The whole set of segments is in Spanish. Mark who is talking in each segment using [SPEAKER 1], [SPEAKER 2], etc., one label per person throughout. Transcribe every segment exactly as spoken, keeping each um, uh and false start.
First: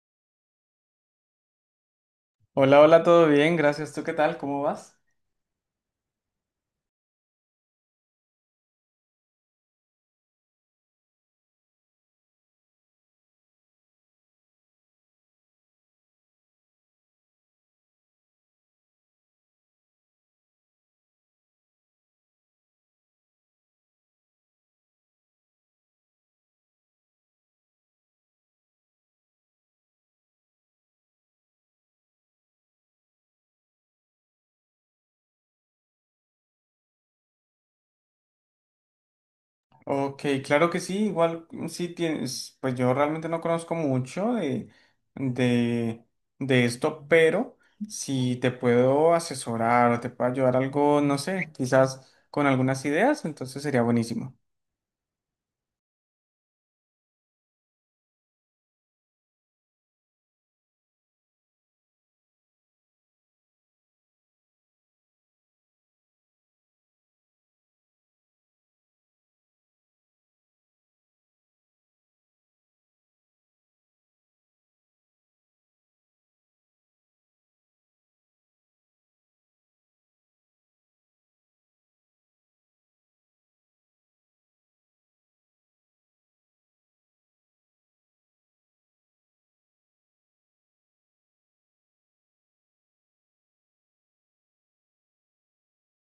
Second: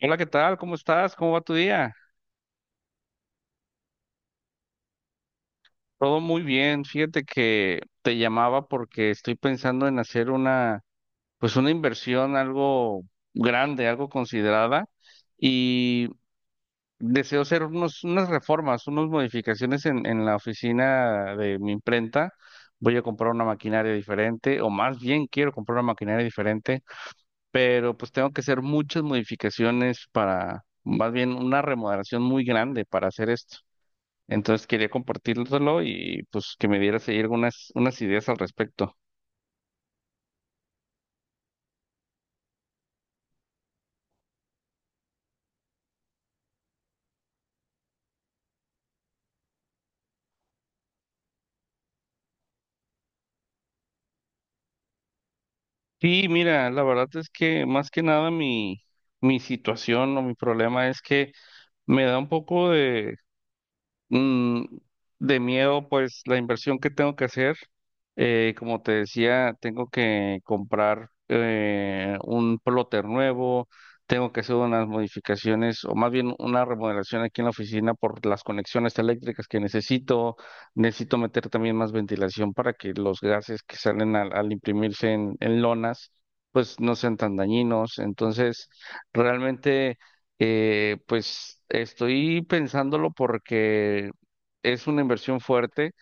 [SPEAKER 1] Hola, ¿qué tal? ¿Cómo estás? ¿Cómo va tu día?
[SPEAKER 2] Hola, hola, todo bien, gracias. ¿Tú qué tal? ¿Cómo vas?
[SPEAKER 1] Todo muy bien. Fíjate que te llamaba porque estoy pensando en hacer una, pues una inversión algo grande, algo considerada y deseo hacer unos, unas reformas, unas modificaciones en, en la oficina de mi imprenta. Voy a comprar una maquinaria diferente, o más bien quiero comprar una maquinaria diferente, pero pues tengo que hacer muchas modificaciones para, más bien una remodelación muy grande para hacer esto. Entonces quería compartirlo y pues que me dieras ahí algunas unas ideas al respecto.
[SPEAKER 2] Ok, claro que sí, igual mm, sí tienes, pues yo realmente no conozco mucho de, de, de esto, pero si te puedo asesorar o te puedo ayudar algo, no sé, quizás con algunas ideas, entonces sería buenísimo.
[SPEAKER 1] Sí, mira, la verdad es que más que nada mi, mi situación o mi problema es que me da un poco Mm, de miedo, pues la inversión que tengo que hacer. Eh, como te decía, tengo que comprar eh, un plotter nuevo, tengo que hacer unas modificaciones o más bien una remodelación aquí en la oficina por las conexiones eléctricas que necesito. Necesito meter también más ventilación para que los gases que salen al, al imprimirse en, en lonas pues no sean tan dañinos. Entonces, realmente... Eh, pues estoy pensándolo porque es una inversión fuerte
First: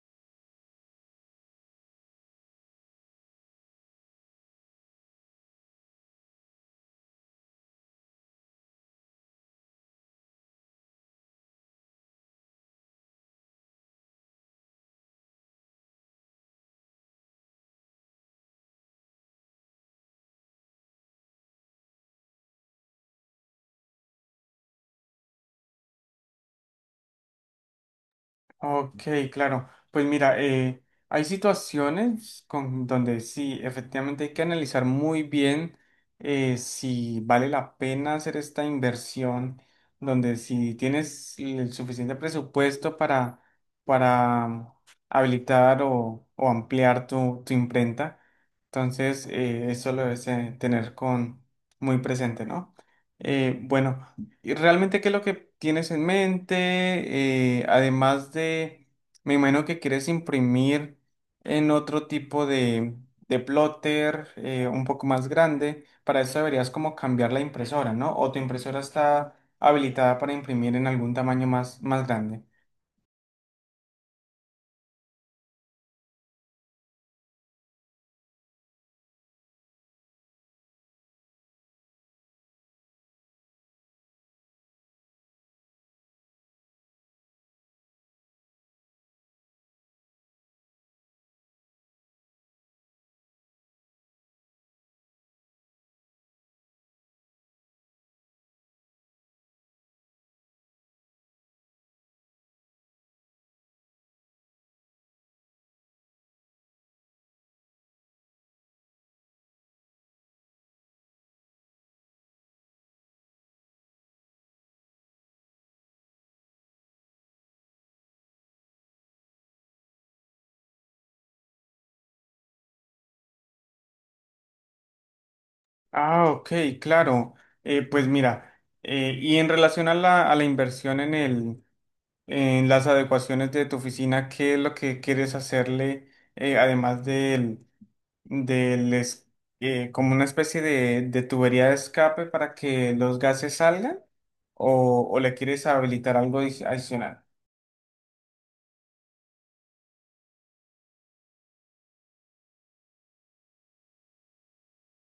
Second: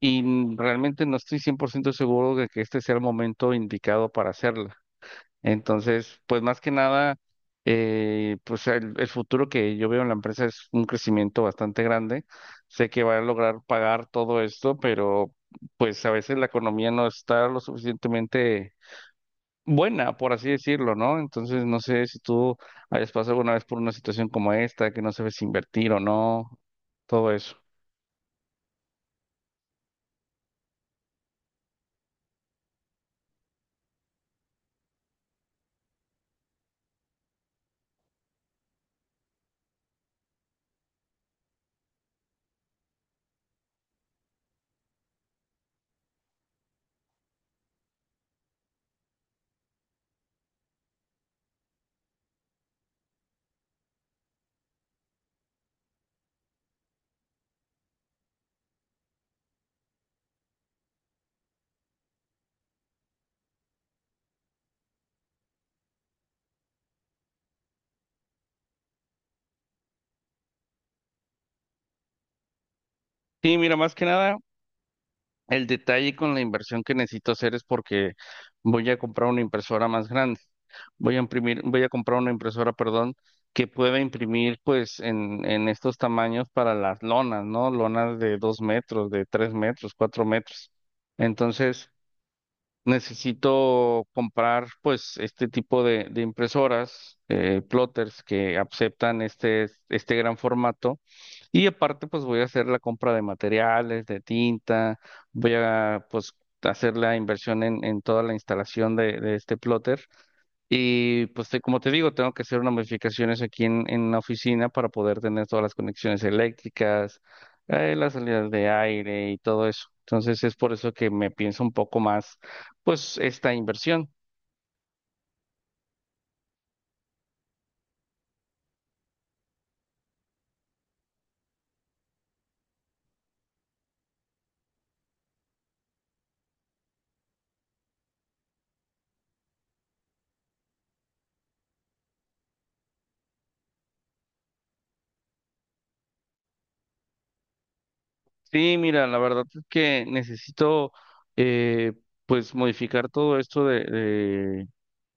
[SPEAKER 1] y n- realmente no estoy cien por ciento seguro de que este sea el momento indicado para hacerla. Entonces, pues más que nada, eh, pues el, el futuro que yo veo en la empresa es un crecimiento bastante grande. Sé que va a lograr pagar todo esto, pero pues a veces la economía no está lo suficientemente buena, por así decirlo, ¿no? Entonces, no sé si tú hayas pasado alguna vez por una situación como esta, que no sabes si invertir o no, todo eso.
[SPEAKER 2] Ok, claro. Pues mira, eh, hay situaciones con, donde sí, efectivamente hay que analizar muy bien eh, si vale la pena hacer esta inversión, donde si tienes el suficiente presupuesto para, para habilitar o, o ampliar tu, tu imprenta. Entonces, eh, eso lo debes eh, tener con, muy presente, ¿no? Eh, bueno. ¿Y realmente qué es lo que tienes en mente? Eh, además de, me imagino que quieres imprimir en otro tipo de, de plotter eh, un poco más grande. Para eso deberías como cambiar la impresora, ¿no? O tu impresora está habilitada para imprimir en algún tamaño más, más grande.
[SPEAKER 1] Sí, mira, más que nada, el detalle con la inversión que necesito hacer es porque voy a comprar una impresora más grande. Voy a imprimir, voy a comprar una impresora, perdón, que pueda imprimir pues en, en estos tamaños para las lonas, ¿no? Lonas de dos metros, de tres metros, cuatro metros. Entonces, necesito comprar pues este tipo de, de impresoras, eh, plotters que aceptan este, este gran formato, y aparte pues voy a hacer la compra de materiales, de tinta. Voy a pues hacer la inversión en, en toda la instalación de, de este plotter y pues te- como te digo, tengo que hacer unas modificaciones aquí en, en la oficina para poder tener todas las conexiones eléctricas, eh, las salidas de aire y todo eso. Entonces es por eso que me pienso un poco más, pues, esta inversión.
[SPEAKER 2] Ah, ok, claro. Eh, pues mira, eh, y en relación a la, a la inversión en el, en las adecuaciones de tu oficina, ¿qué es lo que quieres hacerle, eh, además del del es- eh, como una especie de, de tubería de escape para que los gases salgan o, o le quieres habilitar algo adici- adicional?
[SPEAKER 1] Sí, mira, la verdad es que necesito, eh, pues, modificar todo esto de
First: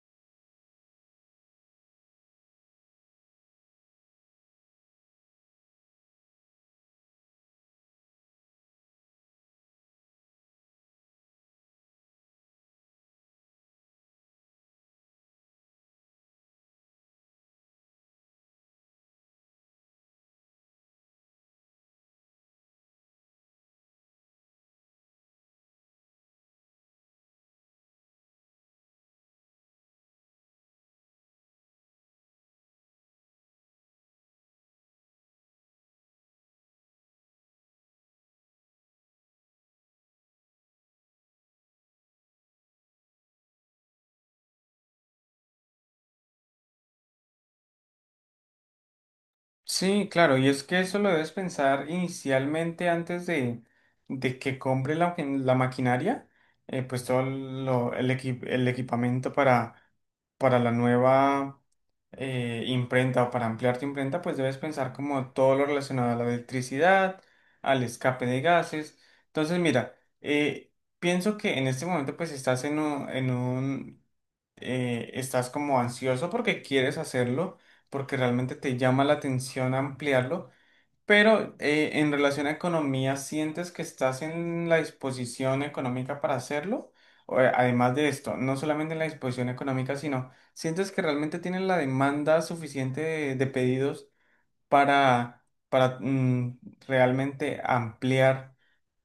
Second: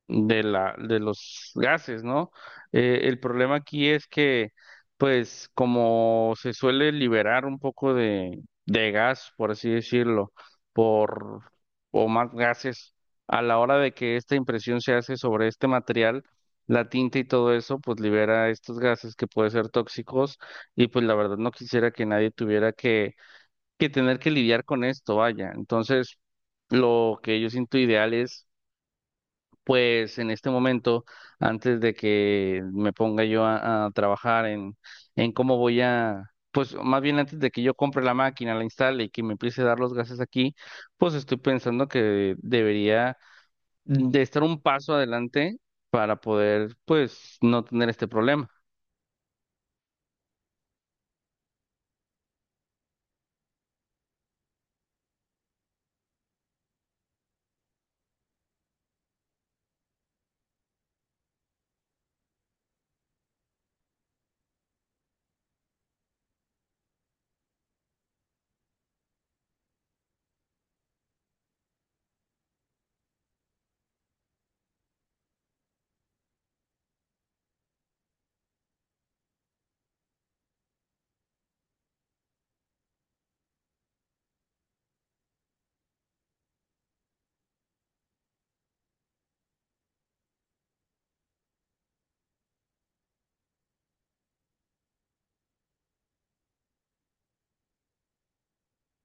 [SPEAKER 1] de la, de los gases, ¿no? Eh, el problema aquí es que, pues, como se suele liberar un poco de, de gas, por así decirlo, por, o más gases, a la hora de que esta impresión se hace sobre este material, la tinta y todo eso, pues libera estos gases que pueden ser tóxicos, y pues la verdad no quisiera que nadie tuviera que, que tener que lidiar con esto, vaya. Entonces, lo que yo siento ideal es pues en este momento, antes de que me ponga yo a, a trabajar en, en cómo voy a, pues más bien antes de que yo compre la máquina, la instale y que me empiece a dar los gases aquí, pues estoy pensando que debería de estar un paso adelante para poder, pues, no tener este problema.
[SPEAKER 2] Sí, claro, y es que eso lo debes pensar inicialmente antes de, de que compre la, la maquinaria, eh, pues todo lo- el, equi- el equipamiento para, para la nueva eh, imprenta o para ampliar tu imprenta, pues debes pensar como todo lo relacionado a la electricidad, al escape de gases. Entonces, mira, eh, pienso que en este momento pues estás en un, en un eh, estás como ansioso porque quieres hacerlo, porque realmente te llama la atención ampliarlo, pero eh, en relación a economía, ¿sientes que estás en la disposición económica para hacerlo? O, eh, además de esto, no solamente en la disposición económica, sino ¿sientes que realmente tienes la demanda suficiente de, de pedidos para, para mm, realmente ampliar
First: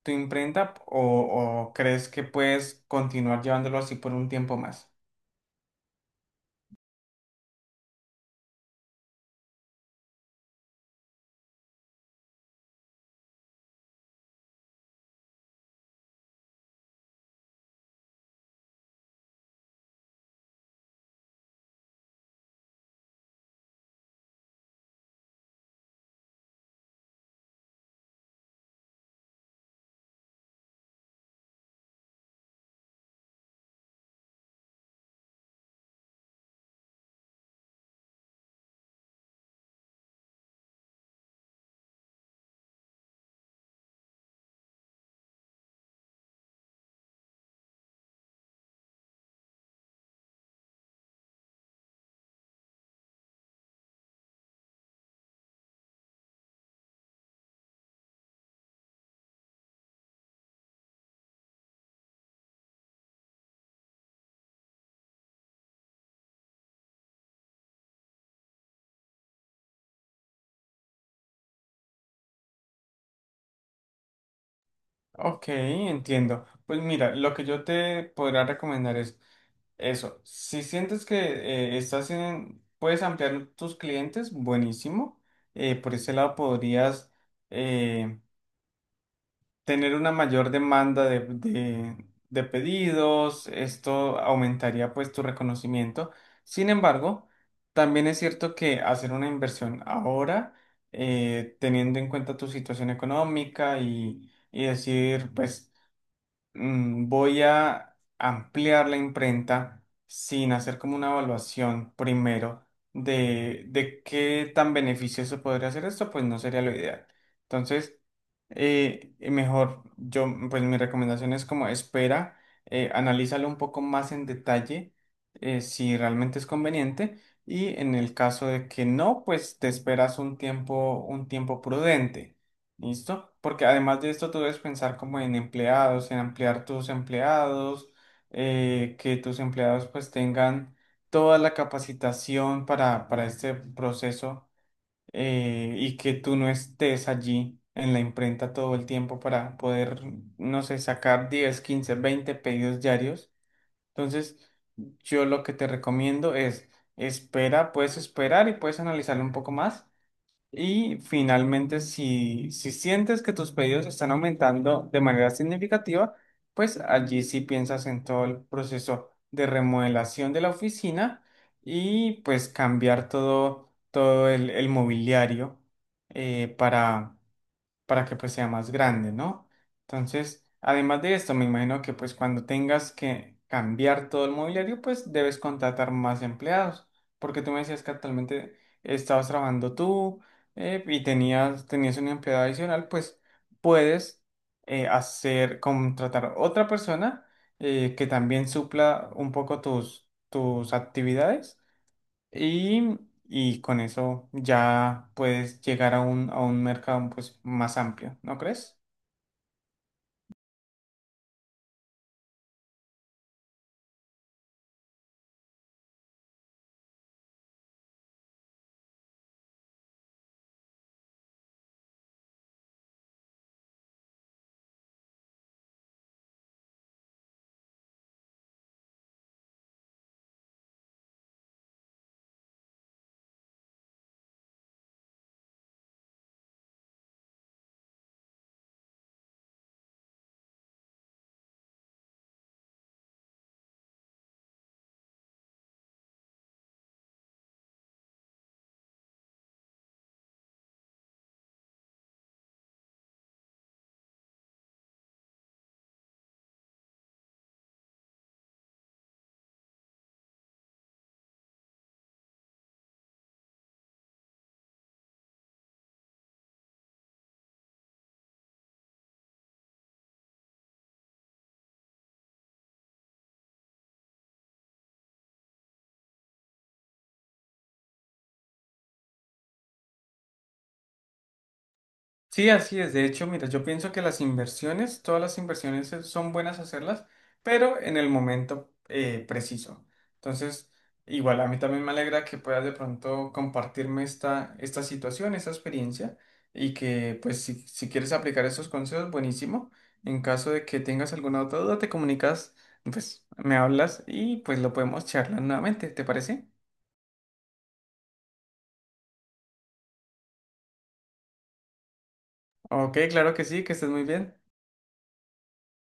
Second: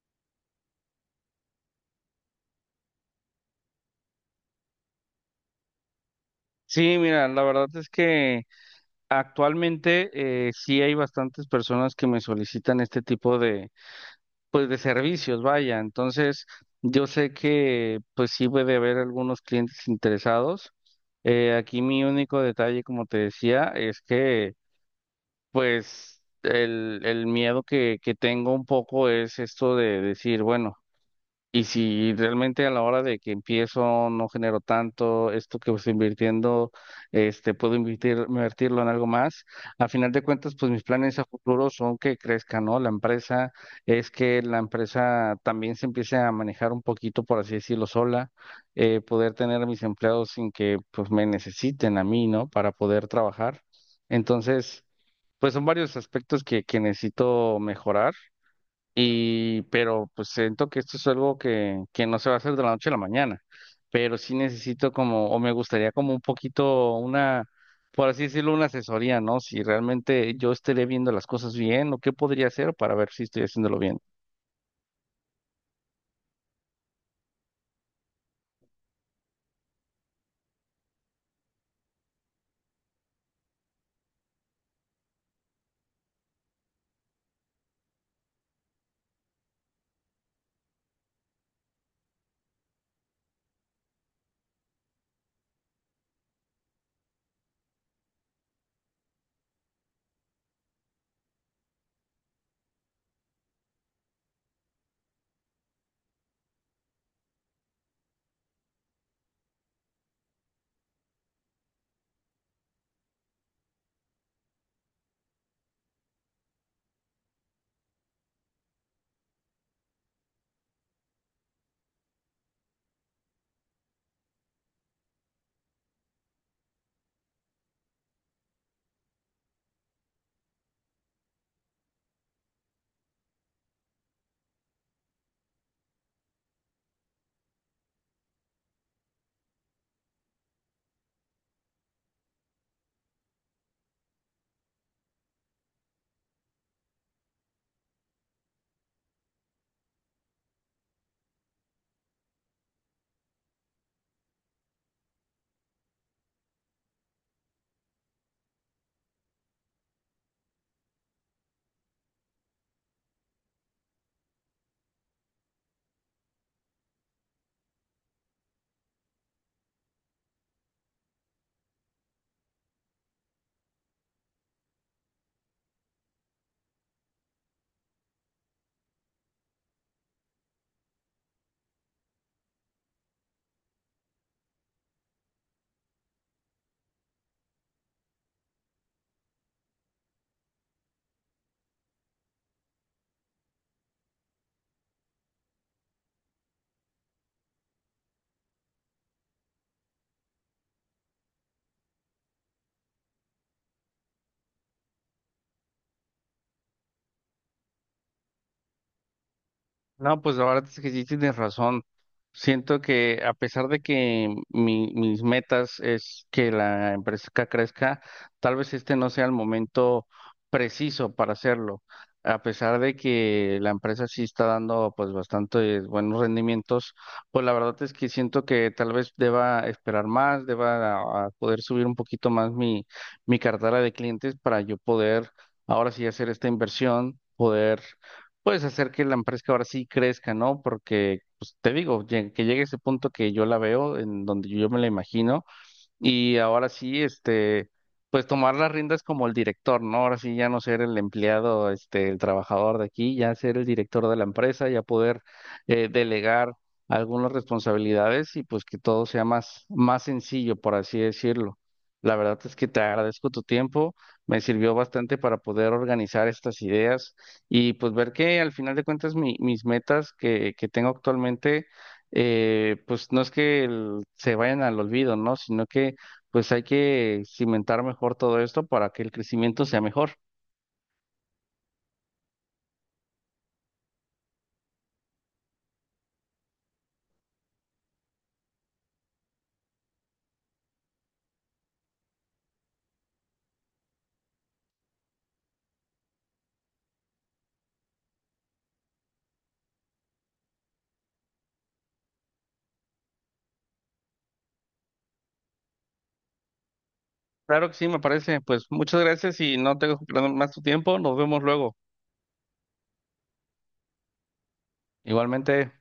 [SPEAKER 2] tu imprenta o o crees que puedes continuar llevándolo así por un tiempo más?
[SPEAKER 1] Sí, mira, la verdad es que actualmente eh, sí hay bastantes personas que me solicitan este tipo de pues de servicios, vaya. Entonces, yo sé que pues sí puede haber algunos clientes interesados. Eh, aquí mi único detalle, como te decía, es que pues el, el miedo que, que tengo un poco es esto de decir, bueno, y si realmente a la hora de que empiezo no genero tanto, esto que estoy invirtiendo, este, puedo invertir, invertirlo en algo más. A final de cuentas, pues mis planes a futuro son que crezca, ¿no? La empresa es que la empresa también se empiece a manejar un poquito, por así decirlo, sola. Eh, poder tener a mis empleados sin que pues me necesiten a mí, ¿no? Para poder trabajar. Entonces, pues son varios aspectos que, que necesito mejorar. Y pero pues siento que esto es algo que, que no se va a hacer de la noche a la mañana, pero sí necesito como, o me gustaría como un poquito una, por así decirlo, una asesoría, ¿no? Si realmente yo estaré viendo las cosas bien o qué podría hacer para ver si estoy haciéndolo bien.
[SPEAKER 2] Ok, entiendo. Pues mira, lo que yo te podría recomendar es eso. Si sientes que eh, estás en, puedes ampliar tus clientes, buenísimo. Eh, por ese lado podrías eh, tener una mayor demanda de, de- de pedidos. Esto aumentaría pues tu reconocimiento. Sin embargo, también es cierto que hacer una inversión ahora, eh, teniendo en cuenta tu situación económica y y decir, pues mm, voy a ampliar la imprenta sin hacer como una evaluación primero de, de qué tan beneficioso podría ser esto, pues no sería lo ideal. Entonces, eh, mejor, yo, pues mi recomendación es como espera, eh, analízalo un poco más en detalle, eh, si realmente es conveniente. Y en el caso de que no, pues te esperas un tiempo, un tiempo prudente. ¿Listo? Porque además de esto, tú debes pensar como en empleados, en ampliar tus empleados, eh, que tus empleados pues tengan toda la capacitación para, para este proceso eh, y que tú no estés allí en la imprenta todo el tiempo para poder, no sé, sacar diez, quince, veinte pedidos diarios. Entonces, yo lo que te recomiendo es espera, puedes esperar y puedes analizarlo un poco más y finalmente, si, si sientes que tus pedidos están aumentando de manera significativa, pues allí sí piensas en todo el proceso de remodelación de la oficina y pues cambiar todo, todo el, el mobiliario eh, para para que pues sea más grande, ¿no? Entonces, además de esto, me imagino que pues cuando tengas que cambiar todo el mobiliario, pues debes contratar más empleados, porque tú me decías que actualmente estabas trabajando tú eh, y tenías, tenías un empleado adicional, pues puedes eh, hacer, contratar otra persona eh, que también supla un poco tus, tus actividades y, y con eso ya puedes llegar a un, a un mercado pues, más amplio, ¿no crees?
[SPEAKER 1] No, pues la verdad es que sí tienes razón. Siento que a pesar de que mi- mis metas es que la empresa crezca, tal vez este no sea el momento preciso para hacerlo. A pesar de que la empresa sí está dando pues bastantes buenos rendimientos, pues la verdad es que siento que tal vez deba esperar más, deba a- a poder subir un poquito más mi, mi cartera de clientes para yo poder ahora sí hacer esta inversión, poder puedes hacer que la empresa ahora sí crezca, ¿no? Porque, pues te digo, lleg- que llegue ese punto que yo la veo, en donde yo me la imagino. Y ahora sí, este, pues tomar las riendas como el director, ¿no? Ahora sí ya no ser el empleado, este, el trabajador de aquí, ya ser el director de la empresa, ya poder eh, delegar algunas responsabilidades y pues que todo sea más, más sencillo, por así decirlo. La verdad es que te agradezco tu tiempo, me sirvió bastante para poder organizar estas ideas y pues ver que al final de cuentas mi- mis metas que, que tengo actualmente eh, pues no es que el- se vayan al olvido, ¿no? Sino que pues hay que cimentar mejor todo esto para que el crecimiento sea mejor.
[SPEAKER 2] Sí, así es. De hecho, mira, yo pienso que las inversiones, todas las inversiones eh, son buenas hacerlas, pero en el momento eh, preciso. Entonces, igual a mí también me alegra que puedas de pronto compartirme esta, esta situación, esta experiencia, y que pues si, si quieres aplicar esos consejos, buenísimo. En caso de que tengas alguna otra duda, te comunicas, pues me hablas y pues lo podemos charlar nuevamente, ¿te parece?
[SPEAKER 1] Claro que sí, me parece. Pues muchas gracias y no tengo más tu tiempo. Nos vemos luego.
[SPEAKER 2] Ok, claro que sí, que estés muy bien.
[SPEAKER 1] Igualmente.